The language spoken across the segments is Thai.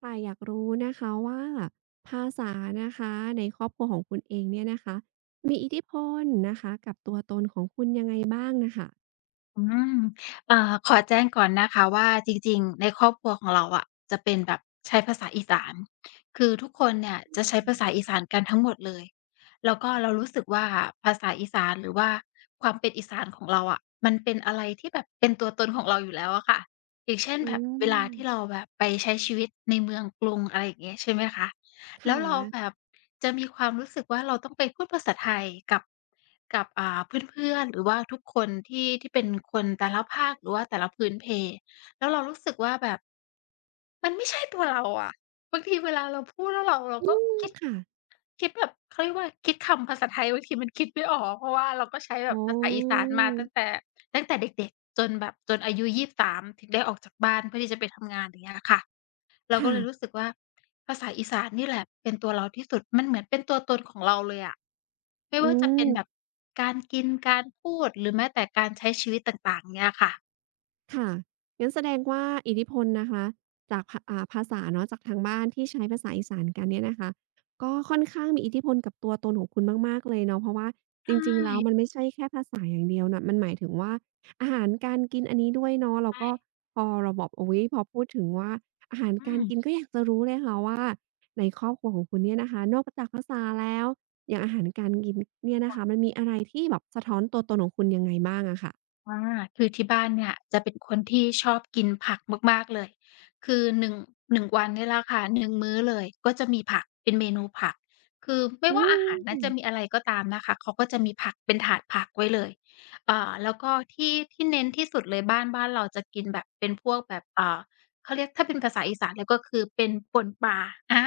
ค่ะอยากรู้นะคะว่าภาษานะคะในครอบครัวของคุณเองเนี่ยนะคะมีอิทธิพลนะคะกับตัวตนของคุณยังไงบ้างนะคะอืมขอแจ้งก่อนนะคะว่าจริงๆ ในครอบครัวของเราอะจะเป็นแบบใช้ภาษาอีสานคือทุกคนเนี่ยจะใช้ภาษาอีสานกันทั้งหมดเลย แล้วก็เรารู้สึกว่าภาษาอีสานหรือว่าความเป็นอีสานของเราอะมันเป็นอะไรที่แบบเป็นตัวตนของเราอยู่แล้วอะค่ะอย่างเช่นอืแบบมเวลาที่เราแบบไปใช้ชีวิตในเมืองกรุงอะไรอย่างเงี้ยใช่ไหมคะ ค่แล้วเราแบะบจะมีความรู้สึกว่าเราต้องไปพูดภาษาไทยกับเพื่อนๆหรือว่าทุกคนที่เป็นคนแต่ละภาคหรือว่าแต่ละพื้นเพ แล้วเรารู้สึกว่าแบบมันไม่ใช่ตัวเราอะบางทีเวลาเราพูดแล้วเราอืก็มคิดค่ะคิดแบบเขาเรียกว่าคิดคำภาษาไทยบางทีมันคิดไม่ออกเพราะว่าเราก็ใช้แบบอ๋ภาษาอีสานอมาตั้งแต่เด็กๆจนแบบจนอายุ23ถึงได้ออกจากบ้านเพื่อที่จะไปทำงานอย่างเงี้ยค่ะ เราคก็เลยรู้สึ่ะกว่าภาษาอีสานนี่แหละเป็นตัวเราที่สุดมันเหมือนเป็นตัวตนของเราเลยอะไม่อืว่าจะม เป็นแบบการกินการพูดหรือแม้แต่การใช้ชีวิตต่างๆเงี้ยค่ะค่ะงั้นแสดงว่าอิทธิพลนะคะจากภาษาเนาะจากทางบ้านที่ใช้ภาษาอีสานกันเนี่ยนะคะก็ค่อนข้างมีอิทธิพลกับตัวตนของคุณมากๆเลยเนาะเพราะว่าจใช่ริงๆแล้วมันไม่ใช่แค่ภาษาอย่างเดียวน่ะมันหมายถึงว่าอาหารการกินอันนี้ด้วยเนาะแล้วก็ใช่พอเราบอกอุ๊ยพอพูดถึงว่าอาหารอืการม กินก็อยากจะรู้เลยค่ะว่าในครอบครัวของคุณเนี่ยนะคะนอกจากภาษาแล้วอย่างอาหารการกินเนี่ยนะคะมันมีอะไรที่แบบสะท้อนตัวตนของคุณยังไงบ้างอะค่ะอาคือที่บ้านเนี่ยจะเป็นคนที่ชอบกินผักมากๆเลยคือหนึ่งวันเนี่ยแหละค่ะหนึ่งมื้อเลยก็จะมีผักเป็นเมนูผักคือไม่อืว่าอาหารนั้นม จะมีอะไรก็ตามนะคะเขาก็จะมีผักเป็นถาดผักไว้เลยแล้วก็ที่เน้นที่สุดเลยบ้านเราจะกินแบบเป็นพวกแบบเขาเรียกถ้าเป็นภาษาอีสานเลยก็คือเป็นป่นปลาอา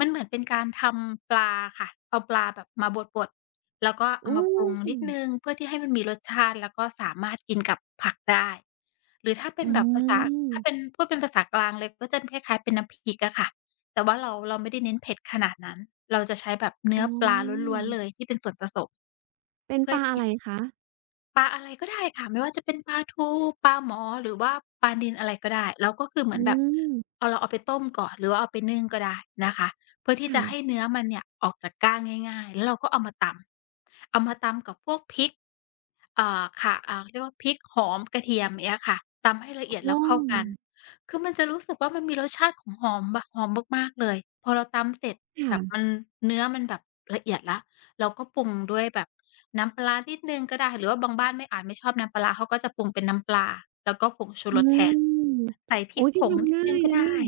มันเหมือนเป็นการทำปลาค่ะเอาปลาแบบมาบดๆ แล้วก็อืเอามาปมรุงนิดหนึ่งค่ะเพื่อที่ให้มันมีรสชาติแล้วก็สามารถกินกับผักได้หรือถ้าเป็อืนแบบภาษาถ้าเป็นมพูดเป็นภาษากลางเลยก็จะคล้ายๆเป็นน้ำพริกอะค่ะแต่ว่าเราไม่ได้เน้นเผ็ดขนาดนั้นเราจะใช้แบบเนื้อ๋อปลาอล้วนๆเลยที่เป็นส่วนผสมเป็นเพื่อปลาอะที่ ไรคะปลาอะไรก็ได้ค่ะไม่ว่าจะเป็นปลาทูปลาหมอหรือว่าปลานิลอะไรก็ได้แล้วก็คือเหมือือนแบบมเอาเราเอาไปต้มก่อนหรือว่าเอาไปนึ่งก็ได้นะคะเพื่อที่จะให้ค่ะเนื้อมันเนี่ยออกจากก้างง่ายๆแล้วเราก็เอามาตำกับพวกพริกค่ะเรียกว่าพริกหอมกระเทียมเงี้ยค่ะตำให้ละเอียดอ๋แล้อวเข้ากันคือมันจะรู้สึกว่ามันมีรสชาติของหอมแบบหอมมากๆเลยพอเราตำเสร็จแบบมัค่ะนเนื้อมันแบบละเอียดแล้ว เราก็ปรุงด้วยแบบน้ำปลาร้านิดหนึ่งก็ได้หรือว่าบางบ้านไม่อาจไม่ชอบน้ำปลาร้าเขาก็จะปรุงเป็นน้ำปลาแล้วก็ผงชูอืรสแทนมใส่พริโอ๊กยผก็งนิทำดหง่านึ่งยก็นะได้เนี่ย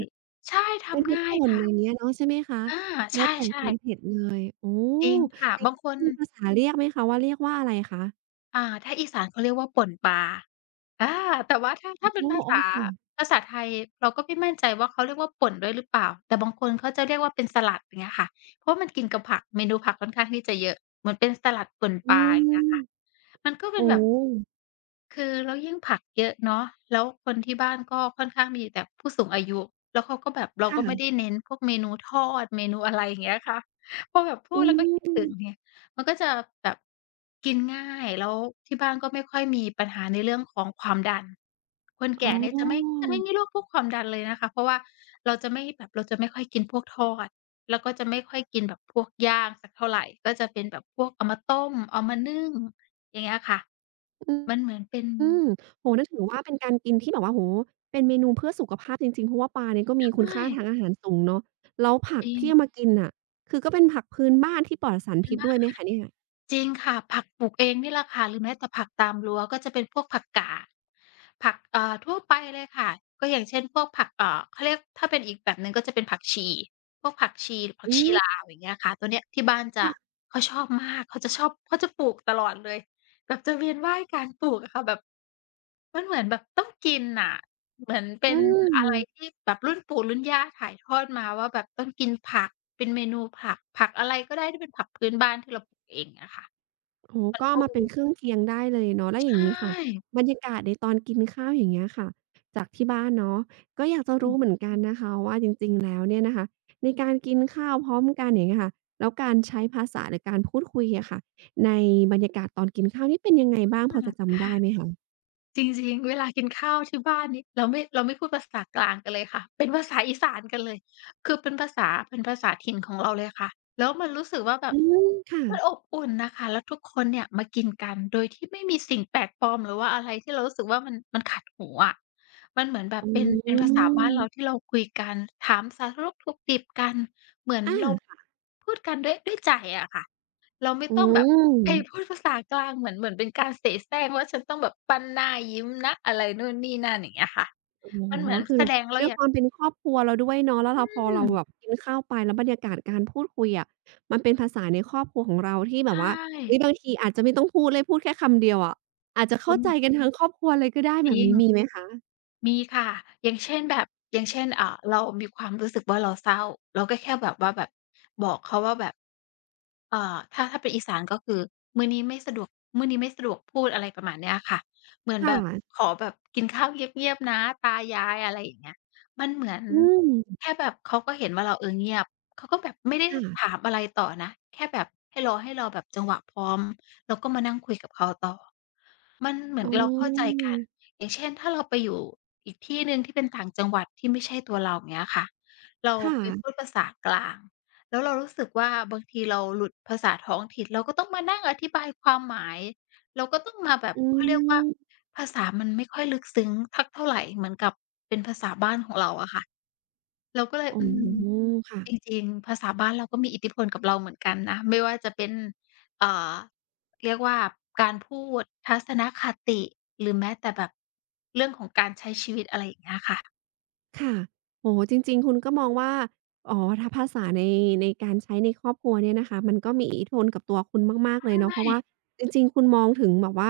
ใช่เป็นพทำริกง่ายป่นอย่างค่ะเงี้ยเนาะใช่ไหมคะอาใแล้วแต่ช่ความๆเผ็ดเลยโอ้จริงค่ะอย่างบางงี้คนมีภาษาเรียกไหมคะว่าเรียกว่าอะไรคะถ้าอีสานเขาเรียกว่าป่นปลาอาแต่ว่าถ้าเป็นอ๋อภาอ๋อษาค่ะภาษาไทยเราก็ไม่มั่นใจว่าเขาเรียกว่าป่นด้วยหรือเปล่าแต่บางคนเขาจะเรียกว่าเป็นสลัดอย่างเงี้ยค่ะเพราะมันกินกับผักเมนูผักค่อนข้างที่จะเยอะเหมือนเป็นสลัดป่นอืปลาอย่างเงี้มยค่ะมันก็เป็นโอ้แบบ คือแล้วยิ่งผักเยอะเนาะแล้วคนที่บ้านก็ค่อนข้างมีแต่ผู้สูงอายุแล้วเขาก็แบบเราก็ไม่ได้ค่ะเน้นพวกเมนูทอดเมนูอะไรอย่างเงี้ยค่ะพอแบบพูดอืแล้วก็คิดมถึงเนี่ยมันก็จะแบบกินง่ายแล้วที่บ้านก็ไม่ค่อยมีปัญหาในเรื่องของความดันคนอ๋แก่เนี่ยจะไม่อจะไม่มีโรคพวกความดันเลยนะคะเพราะว่าเราจะไม่แบบเราจะไม่ค่อยกินพวกทอดแล้วก็จะไม่ค่อยกินแบบพวกย่างสักเท่าไรก็จะเป็นแบบพวกเอามาต้มเอามานึ่ง อย่างเงี้ยค่ะอืม มันเหมือนเป็นอืมโอ้โฮนั่นถือว่าเป็นการกินที่แบบว่าโอ้โฮเป็นเมนูเพื่อสุขภาพจริงๆเพราะว่าปลาเนี่ยก็มีคุใช่ณค่าทางอาหารสูงเนาะแล้วผัจกริงที่เอามากินน่ะคือก็เป็นผักพื้นบ้านที่ปลอดสารเป็นพิษบ้าด้นวยไหมคะเนี่ยจริงค่ะผักปลูกเองนี่แหละค่ะหรือแม้แต่ผักตามรั้วก็จะเป็นพวกผักกาดผักทั่วไปเลยค่ะก็อย่างเช่นพวกผักเขาเรียกถ้าเป็นอีกแบบหนึ่งก็จะเป็นผักชีพวกผักชีหรือผักอืชีลาม วอย่างเงี้ยค่ะตัวเนี้ยที่บ้านจะค่ะ เขาชอบมากเขาจะชอบเขาจะปลูกตลอดเลยแบบจะเวียนว่ายการปลูกอะค่ะแบบมันเหมือนแบบต้องกินน่ะ เหมือนเป็อืนอะไรม ที่แบบรุ่นปู่รุ่นย่าถ่ายทอดมาว่าแบบต้องกินผักเป็นเมนูผักอะไรก็ได้ที่เป็นผักพื้นบ้านที่เราปลูกเองอะค่ะโอ้โฮมันก็ก็เอามาเออเป็นเครื่องเคียงได้เลยเนาะแล้วใชอย่างงี้ค่ะ่บรรยากาศในตอนกินข้าวอย่างเงี้ยค่ะจากที่บ้านเนาะก็อยากจะอืรู้มเหมือนกันนะคะว่าจริงๆแล้วเนี่ยนะคะในการกินข้าวพร้อมกันอย่างเงี้ยค่ะแล้วการใช้ภาษาหรือการพูดคุยอะค่ะในบรรยากาศตอนกินข้าวนี่เป็นยังไงคบ้างพอจะ่ะ จำได้ไหมคะจริงๆ เวลากินข้าวที่บ้านนี่เราไม่พูดภาษากลางกันเลยค่ะเป็นภาษาอีสานกันเลยคือเป็นภาษาถิ่นของเราเลยค่ะแล้วมันรู้สึกว่าแบบอืมค่ะมันอบอุ่นน่ะค่ะแล้วทุกคนเนี่ยมากินกันโดยที่ไม่มีสิ่งแปลกปลอมหรือว่าอะไรที่เรารู้สึกว่ามันขัดหูอะมันเหมือนแบบอ๋เป็นภาษาบ้านเราที่อเราคุยกันถามสารทุกข์ทุกดิบกันเหมือนเราอาพูดกันด้วยใจอะค่ะ เราไม่อืต้องแบบให้พูม ดภาษากลางเหมือนเป็นการเสแสร้งว่าฉันต้องแบบปั้นหน้ายิ้มนะอะไรนู่นนี่นั่นอย่างเงี้ยค่ะอ๋อมันเหมือนคือแสแบบดงเราด้วยอยาคกวามเป็นครอบครัวเราด้วยเนาะแล้วเราพออืเรามแบบกินข้าวไปแล้วบรรยากาศการพูดคุยอะมันเป็นภาษาในครอบครัวของเราที่ใชแบบว่าเฮ้ย่บางทีอาจจะไม่ต้องพูดเลยพูดแค่คำเดียวอะอาจจะอารเข้ามใจณ์กันทั้งครอบครัวเลยก็ได้จแบริบง นี้มีไหมคะมีค่ะอย่างเช่นแบบอย่างเช่นเรามีความรู้สึกว่าเราเศร้าเราก็แค่แบบว่าแบบบอกเขาว่าแบบเอ่อถ้าเป็นอีสานก็คือมื้อนี้ไม่สะดวกมื้อนี้ไม่สะดวกพูดอะไรประมาณเนี้ยค่ะเหมือนแบบ ค่ะขอแบบกินข้าวเงียบๆนะตายายอะไรอย่างเงี้ยมันเหมือนอืมแค่แบบเขาก็เห็นว่าเราเออเงียบเขาก็แบบไม่ได้ถาค่ะมอะไรต่อนะแค่แบบให้รอแบบจังหวะพร้อมแล้วก็มานั่งคุยกับเขาต่อมันเหมืออ๋นเราเข้าใจอกัน อย่างเช่นถ้าเราไปอยู่อีกที่หนึ่งที่เป็นต่างจังหวัดที่ไม่ใช่ตัวเราอย่างเงี้ยค่ะเราคไปพู่ะดภาษากลางแล้วเรารู้สึกว่าบางทีเราหลุดภาษาท้องถิ่นเราก็ต้องมานั่งอธิบายความหมายเราก็ต้องมาแบบอืเขาเรียกว่ามภาษามันไม่ค่อยลึกซึ้งทักเท่าไรเหมือนกับเป็นภาษาบ้านของเราอะค่ะเราก็เลยอ๋ออืม ค่ะ จริงๆ ภาษาบ้านเราก็มีอิทธิพลกับเราเหมือนกันนะ ไม่ว่าจะเป็นเอ่อเรียกว่าการพูดทัศนคติ หรือแม้แต่แบบเรื่องของการใช้ชีวิตอะไรอย่างเงี้ยค่ะ ค่ะโอ้โฮจริงๆคุณก็มองว่าอ๋อถ้าภาษาในในการใช้ในครอบครัวเนี่ยนะคะ มันก็มีอิทธิพลกับตัวคุณมากๆเลใชยเนาะเพราะ่ว่าจริงๆคุณมองถึงแบบว่า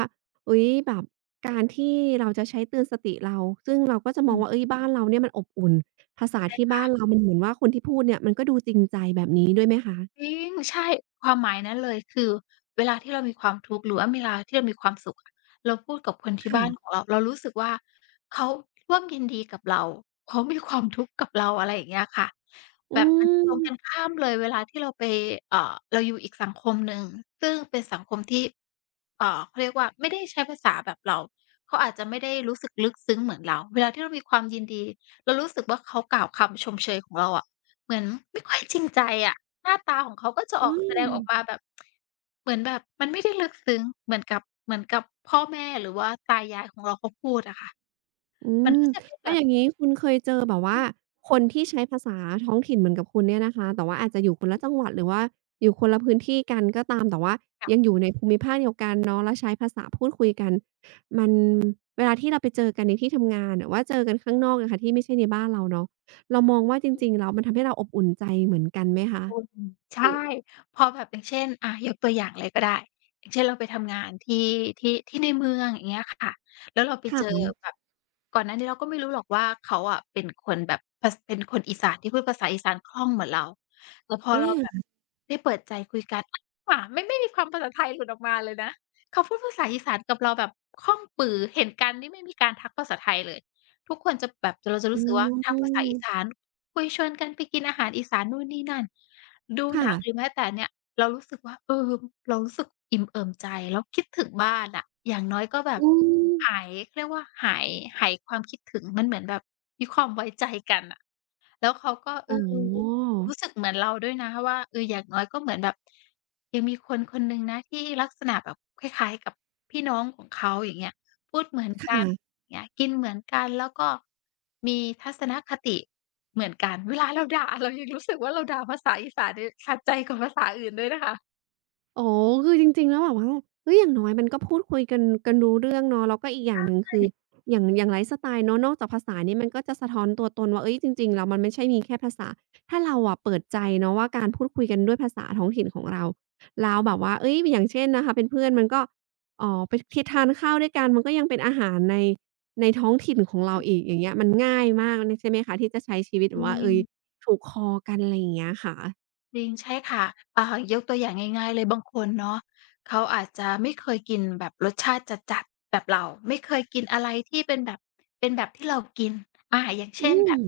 อุ๊ยแบบการที่เราจะใช้เตือนสติเราซึ่งเราก็จะมอืองมว่าเฮ้ยบ้านเราเนี่ยมันอบอุ่นภาษาใช่ที่ค่ะ บ้านเรามันเหมือนว่าคนที่พูดเนี่ยมันก็ดูจริงใจแบบนี้ด้วยไหมคะจริงใช่ความหมายนั้นเลยคือเวลาที่เรามีความทุกข์หรือว่าเวลาที่เรามีความสุขอะเราพูดกับคนที่บ้านของค่ะเราเรารู้สึกว่าเขาร่วมยินดีกับเราเขามีความทุกข์กับเราอะไรอย่างเงี้ยค่ะแบอืบมันจะตมรงกันข้ามเลยเวลาที่เราไปเอ่อเราอยู่อีกสังคมหนึ่งซึ่งเป็นสังคมที่ เขาเรียกว่าไม่ได้ใช้ภาษาแบบเราเขาอาจจะไม่ได้รู้สึกลึกซึ้งเหมือนเราเวลาที่เรามีความยินดีเรารู้สึกว่าเขากล่าวคำชมเชยของเราอะเหมือนไม่ค่อยจริงใจอะหน้าตาของเขาก็จะออือกแสดม งออกมาแบบเหมือนแบบมันไม่ได้ลึกซึ้งเหมือนกับพ่อแม่หรือว่าตายายของเราเขาพูดอะค่ะอืมันมก็จะเป็นแล้แบวอบ ย่างงี้คุณเคยเจอแบบว่าคนที่ใช้ภาษาท้องถิ่นเหมือนกับคุณเนี่ยนะคะแต่ว่าอาจจะอยู่คนละจังหวัดหรือว่าอยู่คนละพื้นที่กันก็ตามแต่ว่ายังอยู่ในภูมิภาคเดียวกันเนาะแล้วใช้ภาษาพูดคุยกันมันเวลาที่เราไปเจอกันในที่ทำงานหรือว่าเจอกันข้างนอกอะค่ะที่ไม่ใช่ในบ้านเราเนาะเรามองว่าจริงๆแล้วมันทำให้เราอบอุ่นใจเหมือนกันไหมคะอืมหใช่รือพอแบบอย่างเช่นยกตัวอย่างเลยก็ได้อย่างเช่นเราไปทำงานที่ที่ในเมืองอย่างเงี้ยค่ะแล้วเราไปเจอค่ะแบบก่อนหน้านี้เราก็ไม่รู้หรอกว่าเขาอะเป็นคนแบบเป็นคนอีสานที่พูดภาษาอีสานคล่องเหมือนเราแต่พอเราแบบอาได้เปิดใจคุยกันอ้าวไม่มีความภาษาไทยหลุดออกมาเลยนะเขาพูดภาษาอีสานกับเราแบบคล่องปือเห็นกันนี่ไม่มีการทักภาษาไทยเลยทุกคนจะแบบเราจะอ๋รู้สึกว่าทักภาอษาอีสาน คุยชวนกันไปกินอาหารอีสานนู่นนี่นั่น ดูหค่ะนังหรือแม้แต่เนี่ยเรารู้สึกว่าเออเรารู้สึกอิ่มเอิบใจแล้วคิดถึงบ้านอะอย่างน้อยก็แบบอืมหายเขาเรียกว่าหายความคิดถึงมันเหมือนแบบมีความไว้ใจกันน่ะแล้วเขาก็เออ๋ออรู้สึกเหมือนเราด้วยนะว่าเอออย่างน้อยก็เหมือนแบบยังมีคนคนหนึ่งนะที่ลักษณะแบบคล้ายๆกับพี่น้องของเขาอย่างเงี้ยพูดเหมือนคกัน่ะ อย่างเงี้ยกินเหมือนกันแล้วก็มีทัศนคติ เหมือนกันเวลาเราด่าเรายังรู้สึกว่าเราด่าภาษาอีสานเนี่ยขัดใจกว่าภาษาอื่นด้วยนะคะอ๋อคือจริงๆแล้วแบบว่าเฮ้ยอย่างน้อยมันก็พูดคุยกันรู้เรื่องเนาะแล้วก็อีกอย่างหนึ่งใชคือ่อย่างไลฟ์สไตล์เนาะนอกจากภาษานี่มันก็จะสะท้อนตัวตนว่าเฮ้ยจริงๆแล้วมันไม่ใช่มีแค่ภาษาถ้าเราอะเปิดใจเนาะว่าการพูดคุยกันด้วยภาษาท้องถิ่นของเราแล้วแบบว่าเฮ้ยอย่างเช่นนะคะเป็นเพื่อนมันก็อ๋อไปททานข้าวด้วยกันมันก็ยังเป็นอาหารในในท้องถิ่นของเราอีกอย่างเงี้ยมันง่ายมากนี่ใช่ไหมคะที่จะใช้ชีวิตจแบบว่าริเองยถูกคอกันอะไรอย่างเงี้ยค่ะจริงใช่ค่ะอ่ายกตัวอย่างง่ายๆเลยบางคนเนาะเขาอาจจะไม่เคยกินแบบรสชาติจัดๆแบบเราไม่เคยกินอะไรที่เป็นแบบเป็นแบบที่เรากินอย่างเช่อืนแบมบ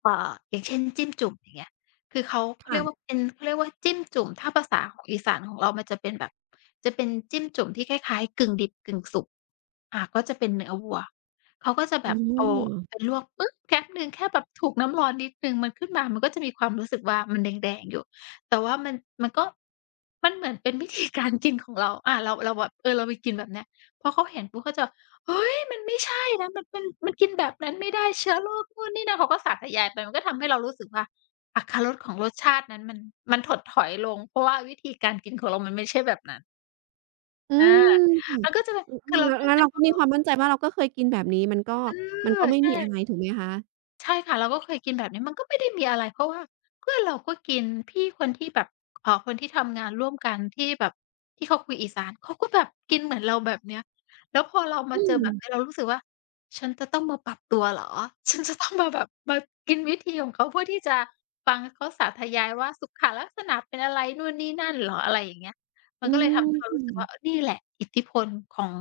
เอ่ออย่างเช่นจิ้มจุ่มอย่างเงี้ยคือเขาเรียกว่าค่ะเป็นเขาเรียกว่าจิ้มจุ่มถ้าภาษาของอีสานของเรามันจะเป็นแบบจะเป็นจิ้มจุ่มที่คล้ายๆกึ่งดิบกึ่งสุก อ่าก็จะเป็นเนื้อวัวเขาก็จะแบอ๋บเอาอ ไปลวกปึ๊บแป๊บหนึ่งแค่แบบถูกน้ำร้อนนิดหนึ่งมันขึ้นมามันก็จะมีความรู้สึกว่ามันแดงๆอยู่แต่ว่ามันก็มันเหมือนเป็นวิธีการกินของเราเราแบบเออเราไปกินแบบเนี้ยพอเขาเห็นปุ๊บเขาจะเฮ้ยมันไม่ใช่นะมันกินแบบนั้นไม่ได้เชื้อโรคนู่นนี่นั่นเขาก็สาธยายไปมันก็ทำให้เรารู้สึกว่าอรรถรสของรสชาตินั้นมันถดถอยลงเพราะว่าวิธีการกินของเรามันไม่ใช่แบบนั้นอือามอืมันก็จะเป็นคืออเราแล้วเนื่องแล้วจาก เราก็มีความมั่นใจว่าเราก็เคยกินแบบนี้มันก็เอมันอก็ไม่มีอะไรใช่ ถูกไหมคะใช่ค่ะเราก็เคยกินแบบนี้มันก็ไม่ได้มีอะไรเพราะว่าเพื่อนเราก็กินพี่คนที่แบบคนที่ทำงานร่วมกันที่แบบที่เขาคุยอีสานเขาก็แบบกินเหมือนเราแบบเนี้ยแล้วพอเรามาอืเจอมแบบนี้เรารู้สึกว่าฉันจะต้องมาปรับตัวเหรอฉันจะต้องมาแบบมากินวิธีของเขาเพื่อที่จะฟังเขาสาธยายว่าสุขลักษณะเป็นอะไรนู่นนี่นั่นเหรออะไรอย่างเงี้ยมันอืก็เลยทำให้เรารู้สึกว่ามเออนี่แหละอิทธิพลของ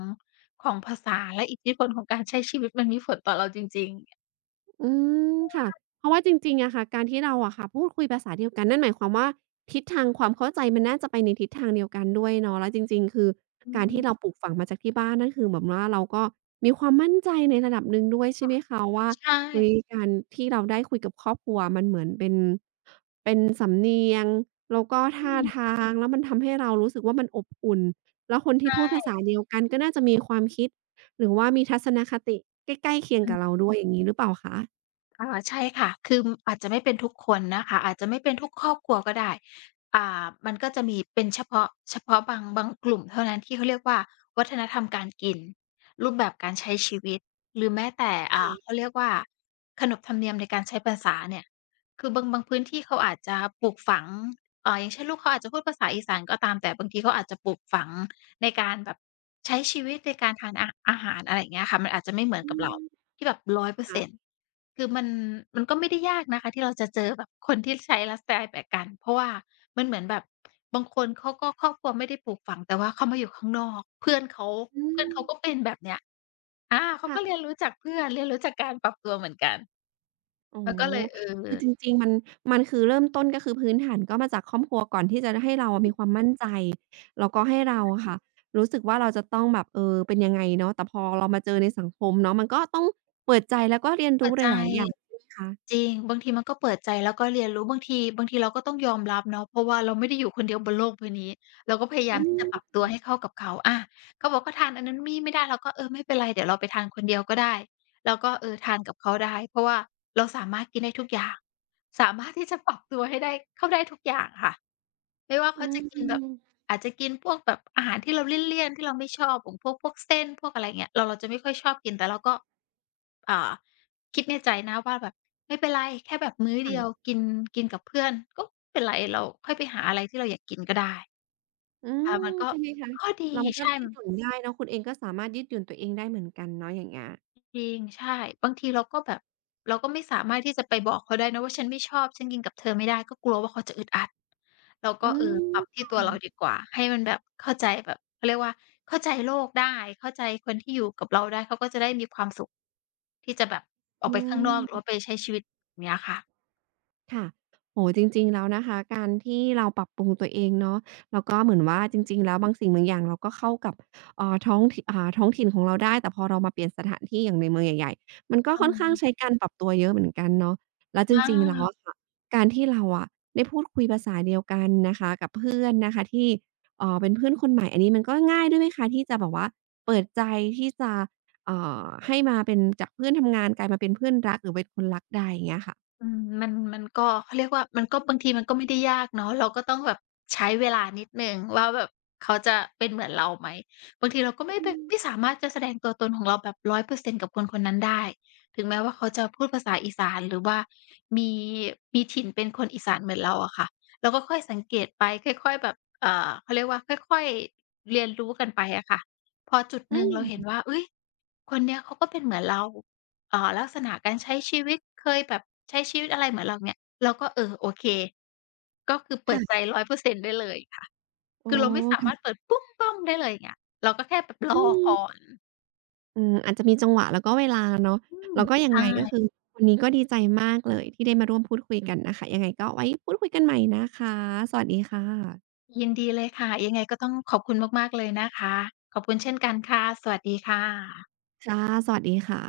ของภาษาและอิทธิพลของการใช้ชีวิตมันมีผลต่อเราจริงๆอืมค่ะเพราะว่าจริงๆอะค่ะการที่เราอะค่ะพูดคุยภาษาเดียวกันนั่นหมายความว่าทิศทางความเข้าใจมันน่าจะไปในทิศทางเดียวกันด้วยเนาะแล้วจริงๆคืออืการม ที่เราปลูกฝังมาจากที่บ้านนั่นคือเหมือนว่าเราก็มีความมั่นใจในระดับหนึ่งด้วยใช่ไหมคะว่าใช่เฮ้ยการที่เราได้คุยกับครอบครัวมันเหมือนเป็น แล้วก็อืท่ามทางแล้วมันทำให้เรารู้สึกว่ามันอบอุ่นแล้วคนที่พูดภาใช่ษาเดียวกันก็น่าจะมีความคิดหรือว่ามีทัศนคติใกล้ๆเคียงอื กับเราด้วยอย่างงี้หรือเปล่าคะใช่ค่ะคืออาจจะไม่เป็นทุกคนนะคะอาจจะไม่เป็นทุกครอบครัวก็ได้มันก็จะมีเป็นเฉพาะบางกลุ่มเท่านั้นที่เขาเรียกว่าวัฒนธรรมการกินรูปแบบการใช้ชีวิตหรือแม้แต่ค่ะเขาเรียกว่าขนบธรรมเนียมในการใช้ภาษาเนี่ยคือบางพื้นที่เขาอาจจะปลูกฝังอย่างเช่นลูกเขาอาจจะพูดภาษาอีสานก็ตามแต่บางทีเขาอาจจะปลูกฝังในการแบบใช้ชีวิตในการทานอาหารอะไรอย่างเงี้ยค่ะมันอาจจะไม่เหมือนอืกับเรามที่แบบร้อยเปอร์เซ็นต์ ค่ะคือมันก็ไม่ได้ยากนะคะที่เราจะเจอแบบคนที่ใช้ไลฟ์สไตล์แบบกันเพราะว่ามันเหมือนแบบบางคนเขาก็ครอบครัวไม่ได้ปลูกฝังแต่ว่าเขามาอยู่ข้างนอกเพื่อนเขาอืเพื่อนมเขาก็เป็นแบบเนี้ยเขาก็เรียนค่ะรู้จากเพื่อนเรียนรู้จากการปรับตัวเหมือนกันอ๋อมันก็เลยเออคือจริงๆมันคือเริ่มต้นก็คือพื้นฐานก็มาจากครอบครัวก่อนที่จะให้เราอืมมีความมั่นใจแล้วก็ให้เราใช่อะค่ะรู้สึกว่าเราจะต้องแบบเป็นยังไงเนาะแต่พอเรามาเจอในสังคมเนาะมันก็ต้องเปิดใจแล้วก็เรียนเปิรู้ดหใจ ลายๆอย่างใช่ไหมคะจริงบางทีมันก็เปิดใจแล้วก็เรียนรู้บางทีเราก็ต้องยอมรับเนาะเพราะว่าเราไม่ได้อยู่คนเดียวบนโลกใบนี้เราก็พยายาอืมที่จะปรับตัมวให้เข้ากับเขาเขาบอกเขาทานอันนั้นมี่ไม่ได้เราก็เออไม่เป็นไรเดี๋ยวเราไปทานคนเดียวก็ได้เราก็เออทานกับเขาได้เพราะว่าเราสามารถกินได้ทุกอย่างสามารถที่จะปรับตัวให้ได้เข้าได้ทุกอย่างค่ะไม่ว่าอืเขาจะกินแบบม อาจจะกินพวกแบบอาหารที่เราเลี่ยนๆที่เราไม่ชอบของพวกเส้นพวกอะไรอย่างเงี้ยเราจะไม่ค่อยชอบกินแต่เราก็อ่า คิดในใจนะว่าแบบไม่เป็นไรแค่แบบมื้อเดียวค่ะกินกินกับเพื่อนก็ไม่เป็นไรเราค่อยไปหาอะไรที่เราอยากกินก็ได้อืมมันก็ใช่ไหมคะข้อดีเราก็ใช่ยืดหยุ่นได้เนาะคุณเองก็สามารถยืดหยุ่นตัวเองได้เหมือนกันเนาะ อย่างเงี้ยจริงใช่บางทีเราก็แบบเราก็ไม่สามารถที่จะไปบอกเขาได้นะว่าฉันไม่ชอบฉันกินกับเธอไม่ได้ก็กลัวว่าเขาจะอึดอัดเราอืก็เอมอปรับที่ตัวค่ะเราดีกว่าให้มันแบบเข้าใจแบบเขาเรียกว่าเข้าใจโลกได้เข้าใจคนที่อยู่กับเราได้เขาก็จะได้มีความสุขที่จะแบบออกอืไปข้างนอกหรือว่าม ไปใช้ชีวิตอย่างเงี้ยค่ะค่ะโอ้โฮจริงๆแล้วนะคะการที่เราปรับปรุงตัวเองเนาะแล้วก็เหมือนว่าจริงๆแล้วบางสิ่งบางอย่างเราก็เข้ากับท้องถิ่นของเราได้แต่พอเรามาเปลี่ยนสถานที่อย่างในเมืองใหญ่ๆมันก็อืค่อนข้างใช้มการปรับตัวเยอะเหมือนกันเนาะแล้วจอริงๆแล้วอะา ค่ะการที่เราอะได้พูดคุยภาษาเดียวกันนะคะกับเพื่อนนะคะที่เป็นเพื่อนคนใหม่อันนี้มันก็ง่ายด้วยไหมคะที่จะแบบว่าเปิดใจที่จะเอ่ให้มาเป็นจากเพื่อนทำงานกลายมาเป็นเพื่อนรักหรือเป็นคนรักได้อย่างเงี้ยค่ะอืมมันก็เขาเรียกว่ามันก็บางทีมันก็ไม่ได้ยากเนาะเราก็ต้องแบบใช้เวลานิดหนึ่งว่าแบบเขาจะเป็นเหมือนเราไหมบางทีเราก็ไม่อืไปมไม่สามารถจะแสดงตัวตนของเราแบบร้อยเปอร์เซ็นต์กับคนคนนั้นได้ถึงแม้ว่าเขาจะพูดภาษาอีสานหรือว่ามีมีถิ่นเป็นคนอีสานเหมือนเราอะค่ะเราก็ค่อยสังเกตไปค่อยๆแบบเขาเรียกว่าค่อยๆเรียนรู้กันไปอะค่ะพอจุดหอืนึ่งเราเห็นม ว่าอุ๊ยคนเนี้ยเขาก็เป็นเหมือนเรา อ่าลักษณะการใช้ชีวิตเคยแบบใช้ชีวิตอะไรเหมือนเราเนี่ยเราก็เออโอเคก็คือเปิดใจค่ะ100%ได้เลยค่ะอ๋อคือเราไม่สาอืมามรถเปิดปุ๊มป้อมได้เลยอย่างเงี้ยเราก็แค่แบบรอือมก่อนอาจจะมีจังหวะแล้วก็เวลาเนาะอืมแล้วก็ยังใช่ไงก็คือวันนี้ก็ดีใจมากเลยที่ได้มาร่วมพูดคุยกันนะคะยังไงก็ไว้พูดคุยกันใหม่นะคะสวัสดีค่ะยินดีเลยค่ะยังไงก็ต้องขอบคุณมากๆเลยนะคะขอบคุณเช่นกันค่ะสวัสดีค่ะค่ะสวัสดีค่ะ